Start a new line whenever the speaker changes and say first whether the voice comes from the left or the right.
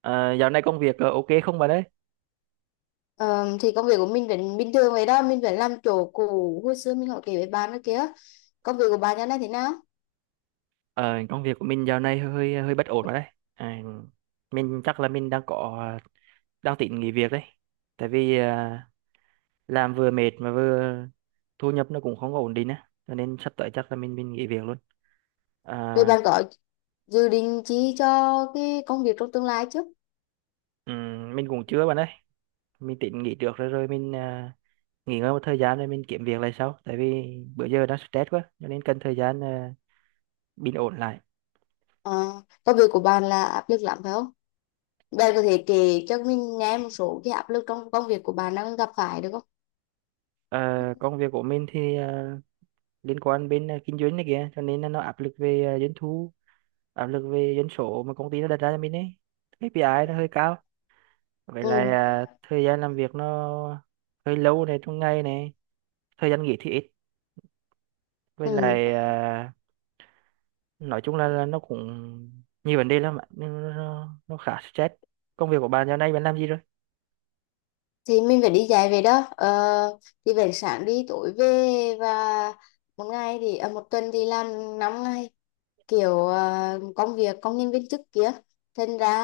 right: Ờ, Dạo này công việc ok không bà đấy?
left: Ờ, thì công việc của mình vẫn bình thường vậy đó, mình vẫn làm chỗ cũ, hồi xưa mình hỏi kể với bạn đó kia. Công việc của bạn nhà này thế nào?
right: Ờ, Công việc của mình dạo này hơi hơi bất ổn rồi đấy. À, mình chắc là mình đang có đang tính nghỉ việc đấy. Tại vì làm vừa mệt mà vừa thu nhập nó cũng không có ổn định á, cho nên sắp tới chắc là mình nghỉ việc luôn.
left: Rồi
right: À,
left: bạn có dự định chi cho cái công việc trong tương lai chứ?
right: mình cũng chưa bạn ơi. Mình tính nghỉ trước rồi rồi mình nghỉ ngơi một thời gian rồi mình kiếm việc lại sau. Tại vì bữa giờ đang stress quá, cho nên cần thời gian bình ổn lại.
left: Ờ, Công việc của bạn là áp lực lắm phải không? Bạn có thể kể cho mình nghe một số cái áp lực trong công việc của bạn đang gặp phải được không?
right: Ờ, Công việc của mình thì liên quan bên kinh doanh này kìa, cho nên là nó áp lực về doanh thu, áp lực về doanh số mà công ty nó đặt ra cho mình ấy. KPI nó hơi cao. Vậy là
left: Ừ,
right: à, thời gian làm việc nó hơi lâu này, trong ngày này thời gian nghỉ thì ít, với
left: ừ.
right: lại à, nói chung là, nó cũng nhiều vấn đề lắm ạ. Nó khá stress. Công việc của bạn giờ này bạn làm gì rồi?
left: Thì mình phải đi dạy về đó, thì về sáng đi tối về. Và một tuần thì làm 5 ngày, kiểu công việc công nhân viên chức kia. Thành ra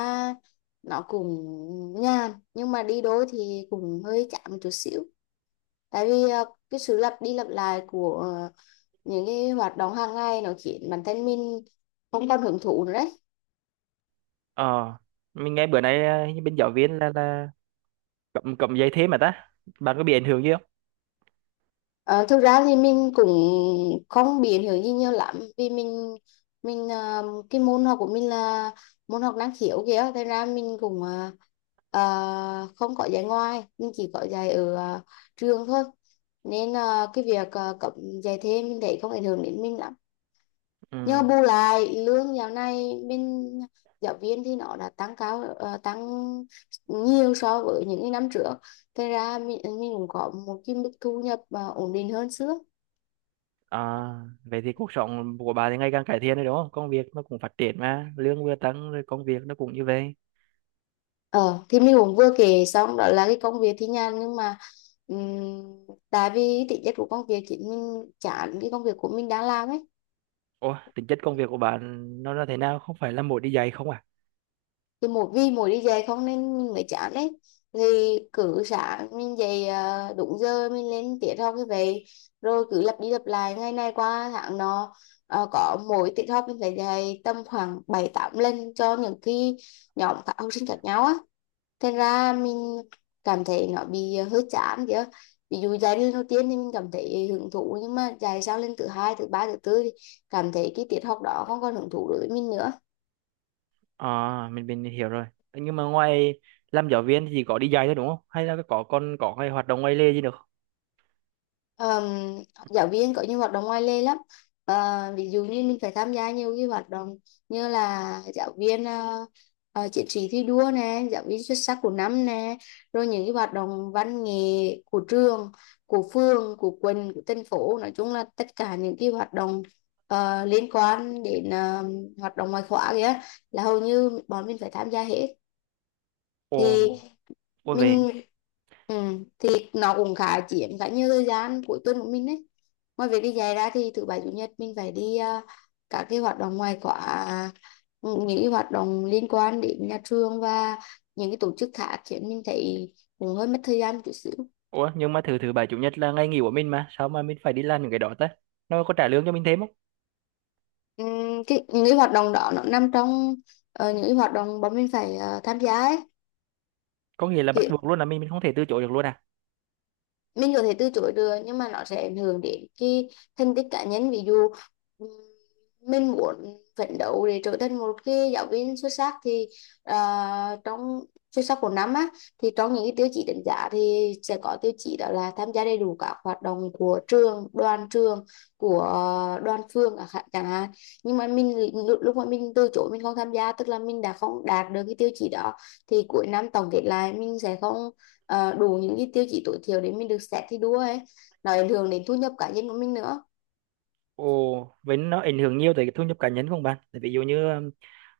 left: nó cũng nhàn, nhưng mà đi đôi thì cũng hơi chán một chút xíu. Tại vì cái sự lặp đi lặp lại của những cái hoạt động hàng ngày nó khiến bản thân mình không còn hưởng thụ nữa đấy.
right: Ờ, mình nghe bữa nay à, như bên giáo viên là cầm cầm giấy thế mà ta, bạn có bị ảnh hưởng gì không?
left: Ờ, Thực ra thì mình cũng không biến hiểu gì nhiều lắm vì mình cái môn học của mình là môn học năng khiếu kìa. Thế ra mình cũng không có dạy ngoài, mình chỉ có dạy ở trường thôi. Nên cái việc cấm dạy thêm mình thấy không ảnh hưởng đến mình lắm. Nhờ
right: Ừ.
left: bù lại lương dạo này bên giáo viên thì nó đã tăng cao, tăng nhiều so với những cái năm trước. Thế ra mình cũng có một cái mức thu nhập ổn định hơn xưa.
right: À, vậy thì cuộc sống của bà thì ngày càng cải thiện rồi đúng không? Công việc nó cũng phát triển mà, lương vừa tăng rồi công việc nó cũng như vậy.
left: Ờ, thì mình cũng vừa kể xong đó, là cái công việc thì nhàn nhưng mà ừm, tại vì tính chất của công việc chính, mình chán cái công việc của mình đang làm ấy.
right: Ủa, tính chất công việc của bạn nó là thế nào? Không phải là mỗi đi dạy không à?
left: Thì mỗi vì mỗi đi dạy không nên mình mới chán đấy. Thì cứ sáng mình dậy đúng giờ mình lên tiết học như vậy, rồi cứ lặp đi lặp lại ngày này qua tháng nọ. Có mỗi tiết học mình phải dạy tầm khoảng bảy tám lần cho những cái nhóm các học sinh khác nhau á. Thật ra mình cảm thấy nó bị hơi chán kìa. Ví dụ giai đoạn đầu tiên thì mình cảm thấy hứng thú, nhưng mà dài sau lên thứ hai, thứ ba, thứ tư thì cảm thấy cái tiết học đó không còn hứng thú đối với mình nữa.
right: À, mình hiểu rồi. Nhưng mà ngoài làm giáo viên thì chỉ có đi dạy thôi đúng không? Hay là có còn có cái hoạt động ngoài lề gì được?
left: Ờm, Giáo viên có nhiều hoạt động ngoài lề lắm. Ờ, Ví dụ như mình phải tham gia nhiều cái hoạt động, như là giáo viên chiến sĩ thi đua nè, giáo viên xuất sắc của năm nè, rồi những cái hoạt động văn nghệ của trường, của phường, của quận, của thành phố. Nói chung là tất cả những cái hoạt động liên quan đến hoạt động ngoại khóa kìa, là hầu như bọn mình phải tham gia hết. Thì
right: Ồ, ủa về.
left: mình, ừ, thì nó cũng khá chiếm khá nhiều thời gian cuối tuần của mình đấy. Ngoài việc đi dạy ra thì thứ bảy chủ nhật mình phải đi, các cái hoạt động ngoài khóa, những cái hoạt động liên quan đến nhà trường và những cái tổ chức khác, khiến mình thấy cũng hơi mất thời gian một chút xíu.
right: Ủa, nhưng mà thứ thứ bảy chủ nhật là ngày nghỉ của mình mà, sao mà mình phải đi làm những cái đó ta? Nó có trả lương cho mình thêm không?
left: Cái những cái hoạt động đó nó nằm trong những cái hoạt động bọn mình phải tham gia ấy.
right: Có nghĩa là bắt
left: Thì
right: buộc luôn là mình không thể từ chối được luôn à?
left: mình có thể từ chối được, nhưng mà nó sẽ ảnh hưởng đến cái thành tích cá nhân. Ví dụ ừm, mình muốn phấn đấu để trở thành một cái giáo viên xuất sắc, thì trong xuất sắc của năm á, thì trong những cái tiêu chí đánh giá thì sẽ có tiêu chí đó là tham gia đầy đủ các hoạt động của trường, đoàn trường, của đoàn phường chẳng hạn chẳng hạn. Nhưng mà mình lúc lúc mà mình từ chối, mình không tham gia, tức là mình đã không đạt được cái tiêu chí đó. Thì cuối năm tổng kết lại mình sẽ không đủ những cái tiêu chí tối thiểu để mình được xét thi đua ấy. Nó ảnh hưởng đến thu nhập cá nhân của mình nữa.
right: Ồ, vậy nó ảnh hưởng nhiều tới cái thu nhập cá nhân của bạn. Tại ví dụ như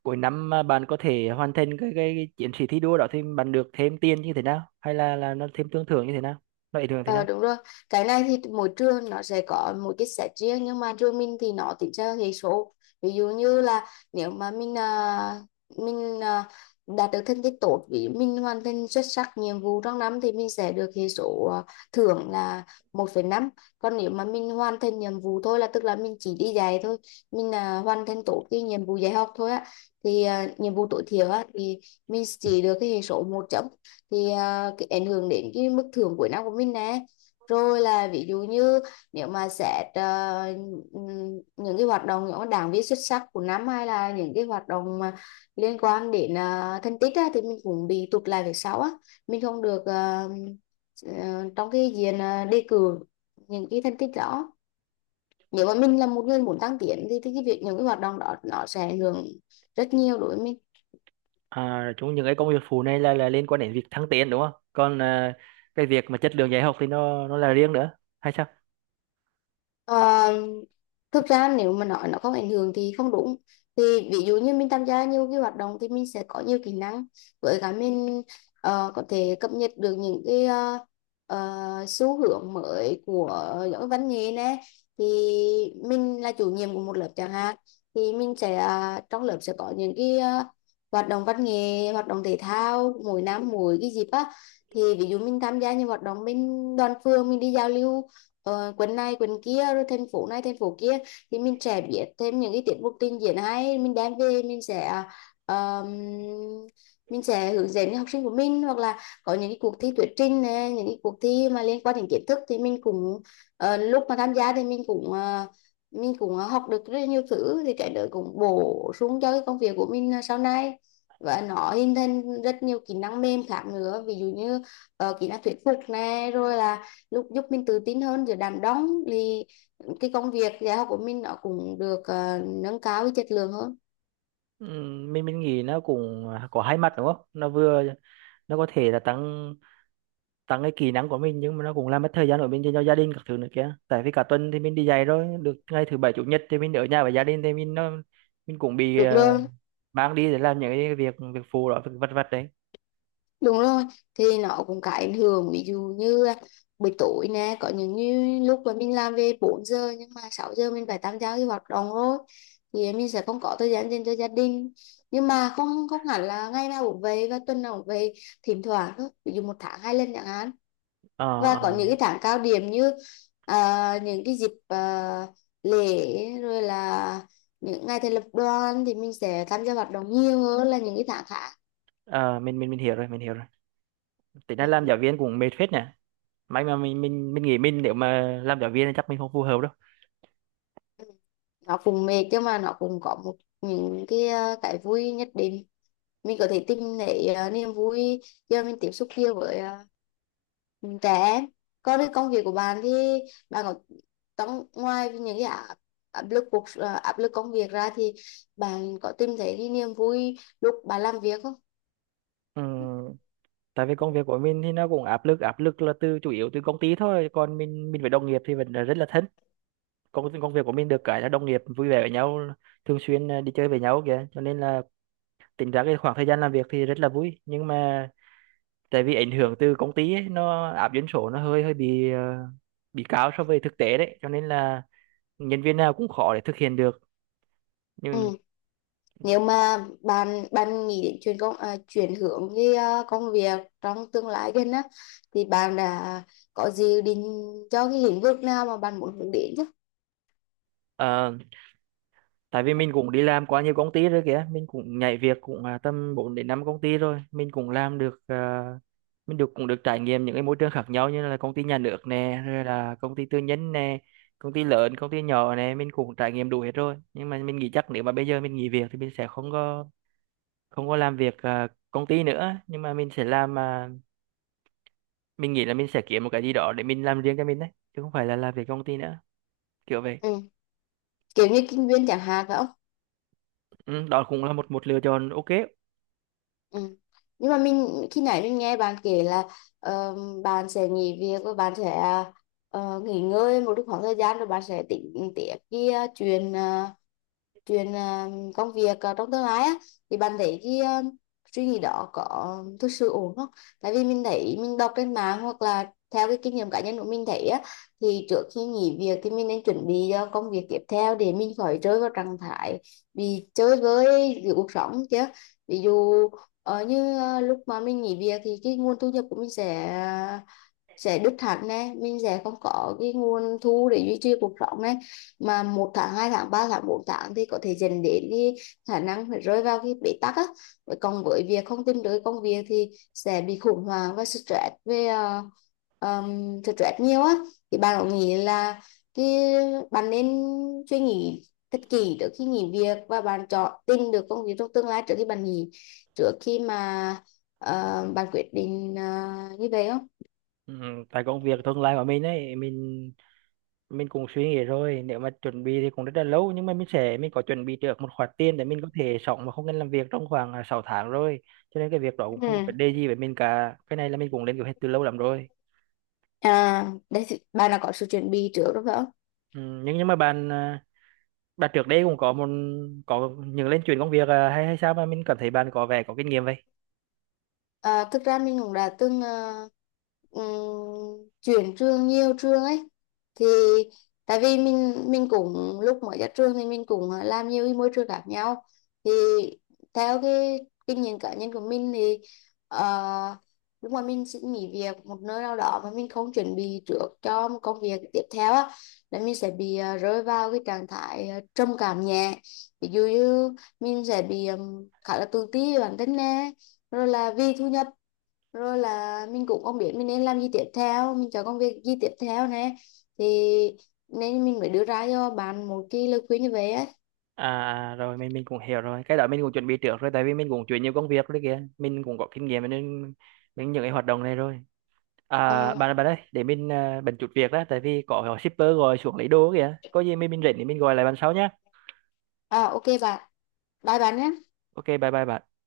right: cuối năm mà bạn có thể hoàn thành cái chiến sĩ thi đua đó thì bạn được thêm tiền như thế nào? Hay là nó thêm tương thưởng như thế nào? Nó ảnh hưởng thế
left: Ờ
right: nào?
left: Đúng rồi, cái này thì mỗi trường nó sẽ có một cái set riêng, nhưng mà trường mình thì nó tính theo hệ số. Ví dụ như là nếu mà mình đạt được thành tích tốt, vì mình hoàn thành xuất sắc nhiệm vụ trong năm, thì mình sẽ được hệ số, thưởng là 1,5. Còn nếu mà mình hoàn thành nhiệm vụ thôi, là tức là mình chỉ đi dạy thôi, mình hoàn thành tốt cái nhiệm vụ dạy học thôi á, thì nhiệm vụ tối thiểu á, thì mình chỉ được cái hệ số một chấm. Thì cái ảnh hưởng đến cái mức thưởng cuối năm của mình nè. Rồi là ví dụ như, nếu mà xét những cái hoạt động, những cái đảng viên xuất sắc của năm, hay là những cái hoạt động mà liên quan đến thành tích á, thì mình cũng bị tụt lại về sau á. Mình không được trong cái diện, đề cử những cái thành tích đó. Nếu mà mình là một người muốn tăng tiến thì cái việc những cái hoạt động đó nó sẽ ảnh hưởng rất nhiều đối với mình.
right: À, chúng những cái công việc phụ này là liên quan đến việc thăng tiến đúng không? Còn à, cái việc mà chất lượng dạy học thì nó là riêng nữa hay sao?
left: Ờ, Thực ra nếu mà nói nó không ảnh hưởng thì không đúng. Thì ví dụ như mình tham gia nhiều cái hoạt động thì mình sẽ có nhiều kỹ năng, với cả mình có thể cập nhật được những cái xu hướng mới của giáo dục văn nghệ nè. Thì mình là chủ nhiệm của một lớp chẳng hạn, thì mình sẽ, trong lớp sẽ có những cái hoạt động văn nghệ, hoạt động thể thao mỗi năm mỗi cái dịp á. Thì ví dụ mình tham gia những hoạt động bên đoàn phường, mình đi giao lưu quần này quần kia, rồi thành phố này thành phố kia. Thì mình sẽ biết thêm những cái tiết mục trình diễn hay, mình đem về mình sẽ, ờ, mình sẽ hướng dẫn học sinh của mình. Hoặc là có những cái cuộc thi thuyết trình này, những cái cuộc thi mà liên quan đến kiến thức, thì mình cũng, lúc mà tham gia thì mình cũng học được rất nhiều thứ. Thì cái đó cũng bổ sung cho cái công việc của mình sau này, và nó hình thành rất nhiều kỹ năng mềm khác nữa. Ví dụ như kỹ năng thuyết phục này, rồi là lúc giúp mình tự tin hơn giữa đám đông, thì cái công việc dạy học của mình nó cũng được nâng cao cái chất lượng hơn.
right: Mình nghĩ nó cũng à, có hai mặt đúng không? Nó vừa nó có thể là tăng tăng cái kỹ năng của mình, nhưng mà nó cũng làm mất thời gian của mình dành cho gia đình các thứ nữa kia. Tại vì cả tuần thì mình đi dạy rồi, được ngày thứ bảy chủ nhật thì mình ở nhà với gia đình thì mình nó mình cũng bị
left: Được rồi.
right: mang đi để làm những cái việc việc phụ đó, việc vặt vặt đấy.
left: Đúng rồi, thì nó cũng có ảnh hưởng, ví dụ như buổi tối nè, có những như lúc mà mình làm về 4 giờ, nhưng mà 6 giờ mình phải tham gia cái hoạt động rồi. Thì mình sẽ không có thời gian dành cho gia đình. Nhưng mà không không hẳn là ngày nào cũng về và tuần nào cũng về, thỉnh thoảng thôi, ví dụ một tháng 2 lần chẳng hạn.
right: Ờ,
left: Và
right: ờ.
left: có những cái tháng cao điểm như những cái dịp, lễ, rồi là những ngày thành lập đoàn, thì mình sẽ tham gia hoạt động nhiều hơn là những cái tháng khác.
right: Ờ, mình hiểu rồi, mình hiểu rồi. Tính ra
left: Ừ.
right: làm giáo viên cũng mệt phết nhỉ. May mà mình nghĩ mình nếu mà làm giáo viên thì chắc mình không phù hợp đâu.
left: Nó cũng mệt, nhưng mà nó cũng có một những cái, cái vui nhất định. Mình có thể tìm thấy, niềm vui do mình tiếp xúc nhiều với, trẻ em. Còn cái công việc của bạn thì, bạn có, trong ngoài những cái áp áp lực cuộc à, áp lực công việc ra, thì bạn có tìm thấy cái niềm vui lúc bạn làm việc không?
right: Ừ, tại vì công việc của mình thì nó cũng áp lực, áp lực là từ chủ yếu từ công ty thôi, còn mình với đồng nghiệp thì vẫn là rất là thân. Công công việc của mình được cái là đồng nghiệp vui vẻ với nhau, thường xuyên à, đi chơi với nhau kìa, cho nên là tính ra cái khoảng thời gian làm việc thì rất là vui. Nhưng mà tại vì ảnh hưởng từ công ty ấy, nó áp doanh số nó hơi hơi bị bị cao so với thực tế đấy, cho nên là nhân viên nào cũng khó để thực hiện được. Nhưng
left: Ừ. Nếu mà bạn bạn nghĩ đến chuyển hướng cái, công việc trong tương lai gần á, thì bạn đã có dự định cho cái lĩnh vực nào mà bạn muốn hướng đến chứ?
right: à, tại vì mình cũng đi làm quá nhiều công ty rồi kìa, mình cũng nhảy việc cũng à, tầm 4 đến 5 công ty rồi. Mình cũng làm được à, mình được trải nghiệm những cái môi trường khác nhau, như là công ty nhà nước nè, rồi là công ty tư nhân nè, công ty lớn công ty nhỏ nè, mình cũng trải nghiệm đủ hết rồi. Nhưng mà mình nghĩ chắc nếu mà bây giờ mình nghỉ việc thì mình sẽ không có làm việc à, công ty nữa, nhưng mà mình sẽ làm à, mình nghĩ là mình sẽ kiếm một cái gì đó để mình làm riêng cho mình đấy, chứ không phải là làm việc công ty nữa, kiểu vậy.
left: Ừ. Kiểu như kinh doanh chẳng hạn phải không?
right: Ừ, đó cũng là một một lựa chọn ok.
left: Ừ. Nhưng mà mình khi nãy mình nghe bạn kể là ờ, bạn sẽ nghỉ việc và bạn sẽ nghỉ ngơi một lúc khoảng thời gian, rồi bạn sẽ tính tiếp cái chuyện à, công việc, trong tương lai á. Thì bạn thấy cái, suy nghĩ đó có thực sự ổn không? Tại vì mình thấy mình đọc trên mạng hoặc là theo cái kinh nghiệm cá nhân của mình thấy á, thì trước khi nghỉ việc thì mình nên chuẩn bị cho công việc tiếp theo để mình khỏi rơi vào trạng thái bị chơi với giữa cuộc sống chứ. Ví dụ như, lúc mà mình nghỉ việc thì cái nguồn thu nhập của mình sẽ đứt hẳn này. Mình sẽ không có cái nguồn thu để duy trì cuộc sống này, mà một tháng, hai tháng, ba tháng, bốn tháng thì có thể dẫn đến cái khả năng phải rơi vào cái bế tắc á. Còn với việc không tìm được công việc thì sẽ bị khủng hoảng và stress về, stress nhiều á. Thì bạn có nghĩ là cái bạn nên suy nghĩ thật kỹ trước khi nghỉ việc, và bạn chọn tìm được công việc trong tương lai trước khi bạn nghỉ, trước khi mà bạn quyết định như vậy không?
right: Ừ, tại công việc tương lai của mình ấy, mình cũng suy nghĩ rồi. Nếu mà chuẩn bị thì cũng rất là lâu, nhưng mà mình có chuẩn bị được một khoản tiền để mình có thể sống mà không cần làm việc trong khoảng à, 6 tháng rồi, cho nên cái việc đó cũng
left: Ừ.
right: không có vấn đề gì với mình cả. Cái này là mình cũng lên kế hoạch từ lâu lắm rồi.
left: Đấy thì bạn là có sự chuẩn bị trước đúng phải không?
right: Ừ, nhưng mà bạn à, bạn trước đây cũng có một có những lên chuyển công việc à, hay hay sao mà mình cảm thấy bạn có vẻ có kinh nghiệm vậy?
left: À, thực ra mình cũng đã từng chuyển trường, nhiều trường ấy. Thì tại vì mình cũng lúc mới ra trường thì mình cũng làm nhiều cái môi trường khác nhau. Thì theo cái kinh nghiệm cá nhân của mình thì, ờ, lúc mà mình xin nghỉ việc một nơi nào đó mà mình không chuẩn bị trước cho một công việc tiếp theo á, là mình sẽ bị rơi vào cái trạng thái, trầm cảm nhẹ. Ví dụ như mình sẽ bị khá là tự ti về bản thân nè, rồi là vì thu nhập, rồi là mình cũng không biết mình nên làm gì tiếp theo, mình chọn công việc gì tiếp theo nè. Thì nên mình mới đưa ra cho bạn một cái lời khuyên như vậy á.
right: À, à, rồi mình cũng hiểu rồi. Cái đó mình cũng chuẩn bị trước rồi, tại vì mình cũng chuyển nhiều công việc rồi kìa, mình cũng có kinh nghiệm nên mình những cái hoạt động này rồi. À,
left: Ờ.
right: bạn bạn ơi, để mình à, bận chút việc đó, tại vì có shipper gọi xuống lấy đồ kìa. Có gì mình rảnh thì mình gọi lại bạn sau nhá.
left: OK bạn, bye bạn nhé.
right: Ok, bye bye bạn.